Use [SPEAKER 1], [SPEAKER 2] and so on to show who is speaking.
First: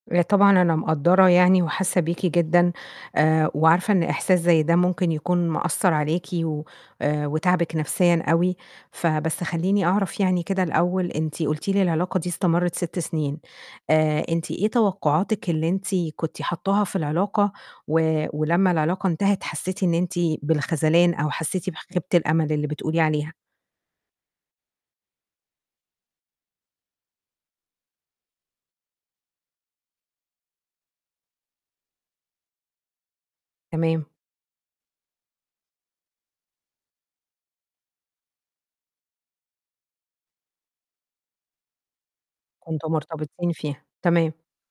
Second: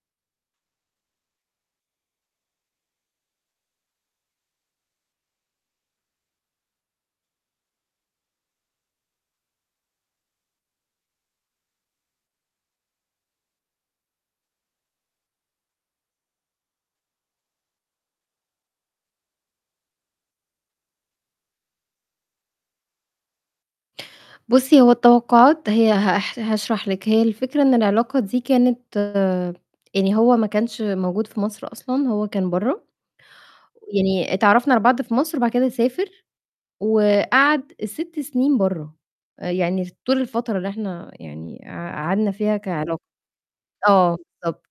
[SPEAKER 1] آآ طبعًا أنا مقدّرة يعني وحاسة بيكِ جدًا آآ وعارفة إن إحساس زي ده ممكن يكون مأثّر عليكِ و آآ وتاعبِك نفْسيًا أوي، فبس خلّيني أعرف يعني كده الأول أنتِ قُلتِ لي العلاقة دي استمرت 6 سنين، آآ أنتِ إيه توقعاتِك اللي أنتِ كنت حاطاها في العلاقة و ولمّا العلاقة انتهت حسيتِ إن أنت بالخذلان، أو حسيتِ بخيبة الأمل اللي بتقولي عليها؟
[SPEAKER 2] بُصّي، هو التوقعات هي هاح هاشرح لِك، هي الفكرة إن العلاقة دي كانت يعني هو ما كانش موجود في مصر أصلًا هو كان برّه،
[SPEAKER 1] تمام.
[SPEAKER 2] يعني اتعرّفنا على بعض في مصر وبعد كده سافر وقعد 6 سنين برّه، يعني طول الفترة اللي إحنا يعني قع قعدنا فيها
[SPEAKER 1] كنتم
[SPEAKER 2] كعلاق
[SPEAKER 1] مرتبطين فيها،
[SPEAKER 2] آه
[SPEAKER 1] تمام.
[SPEAKER 2] بالضبط.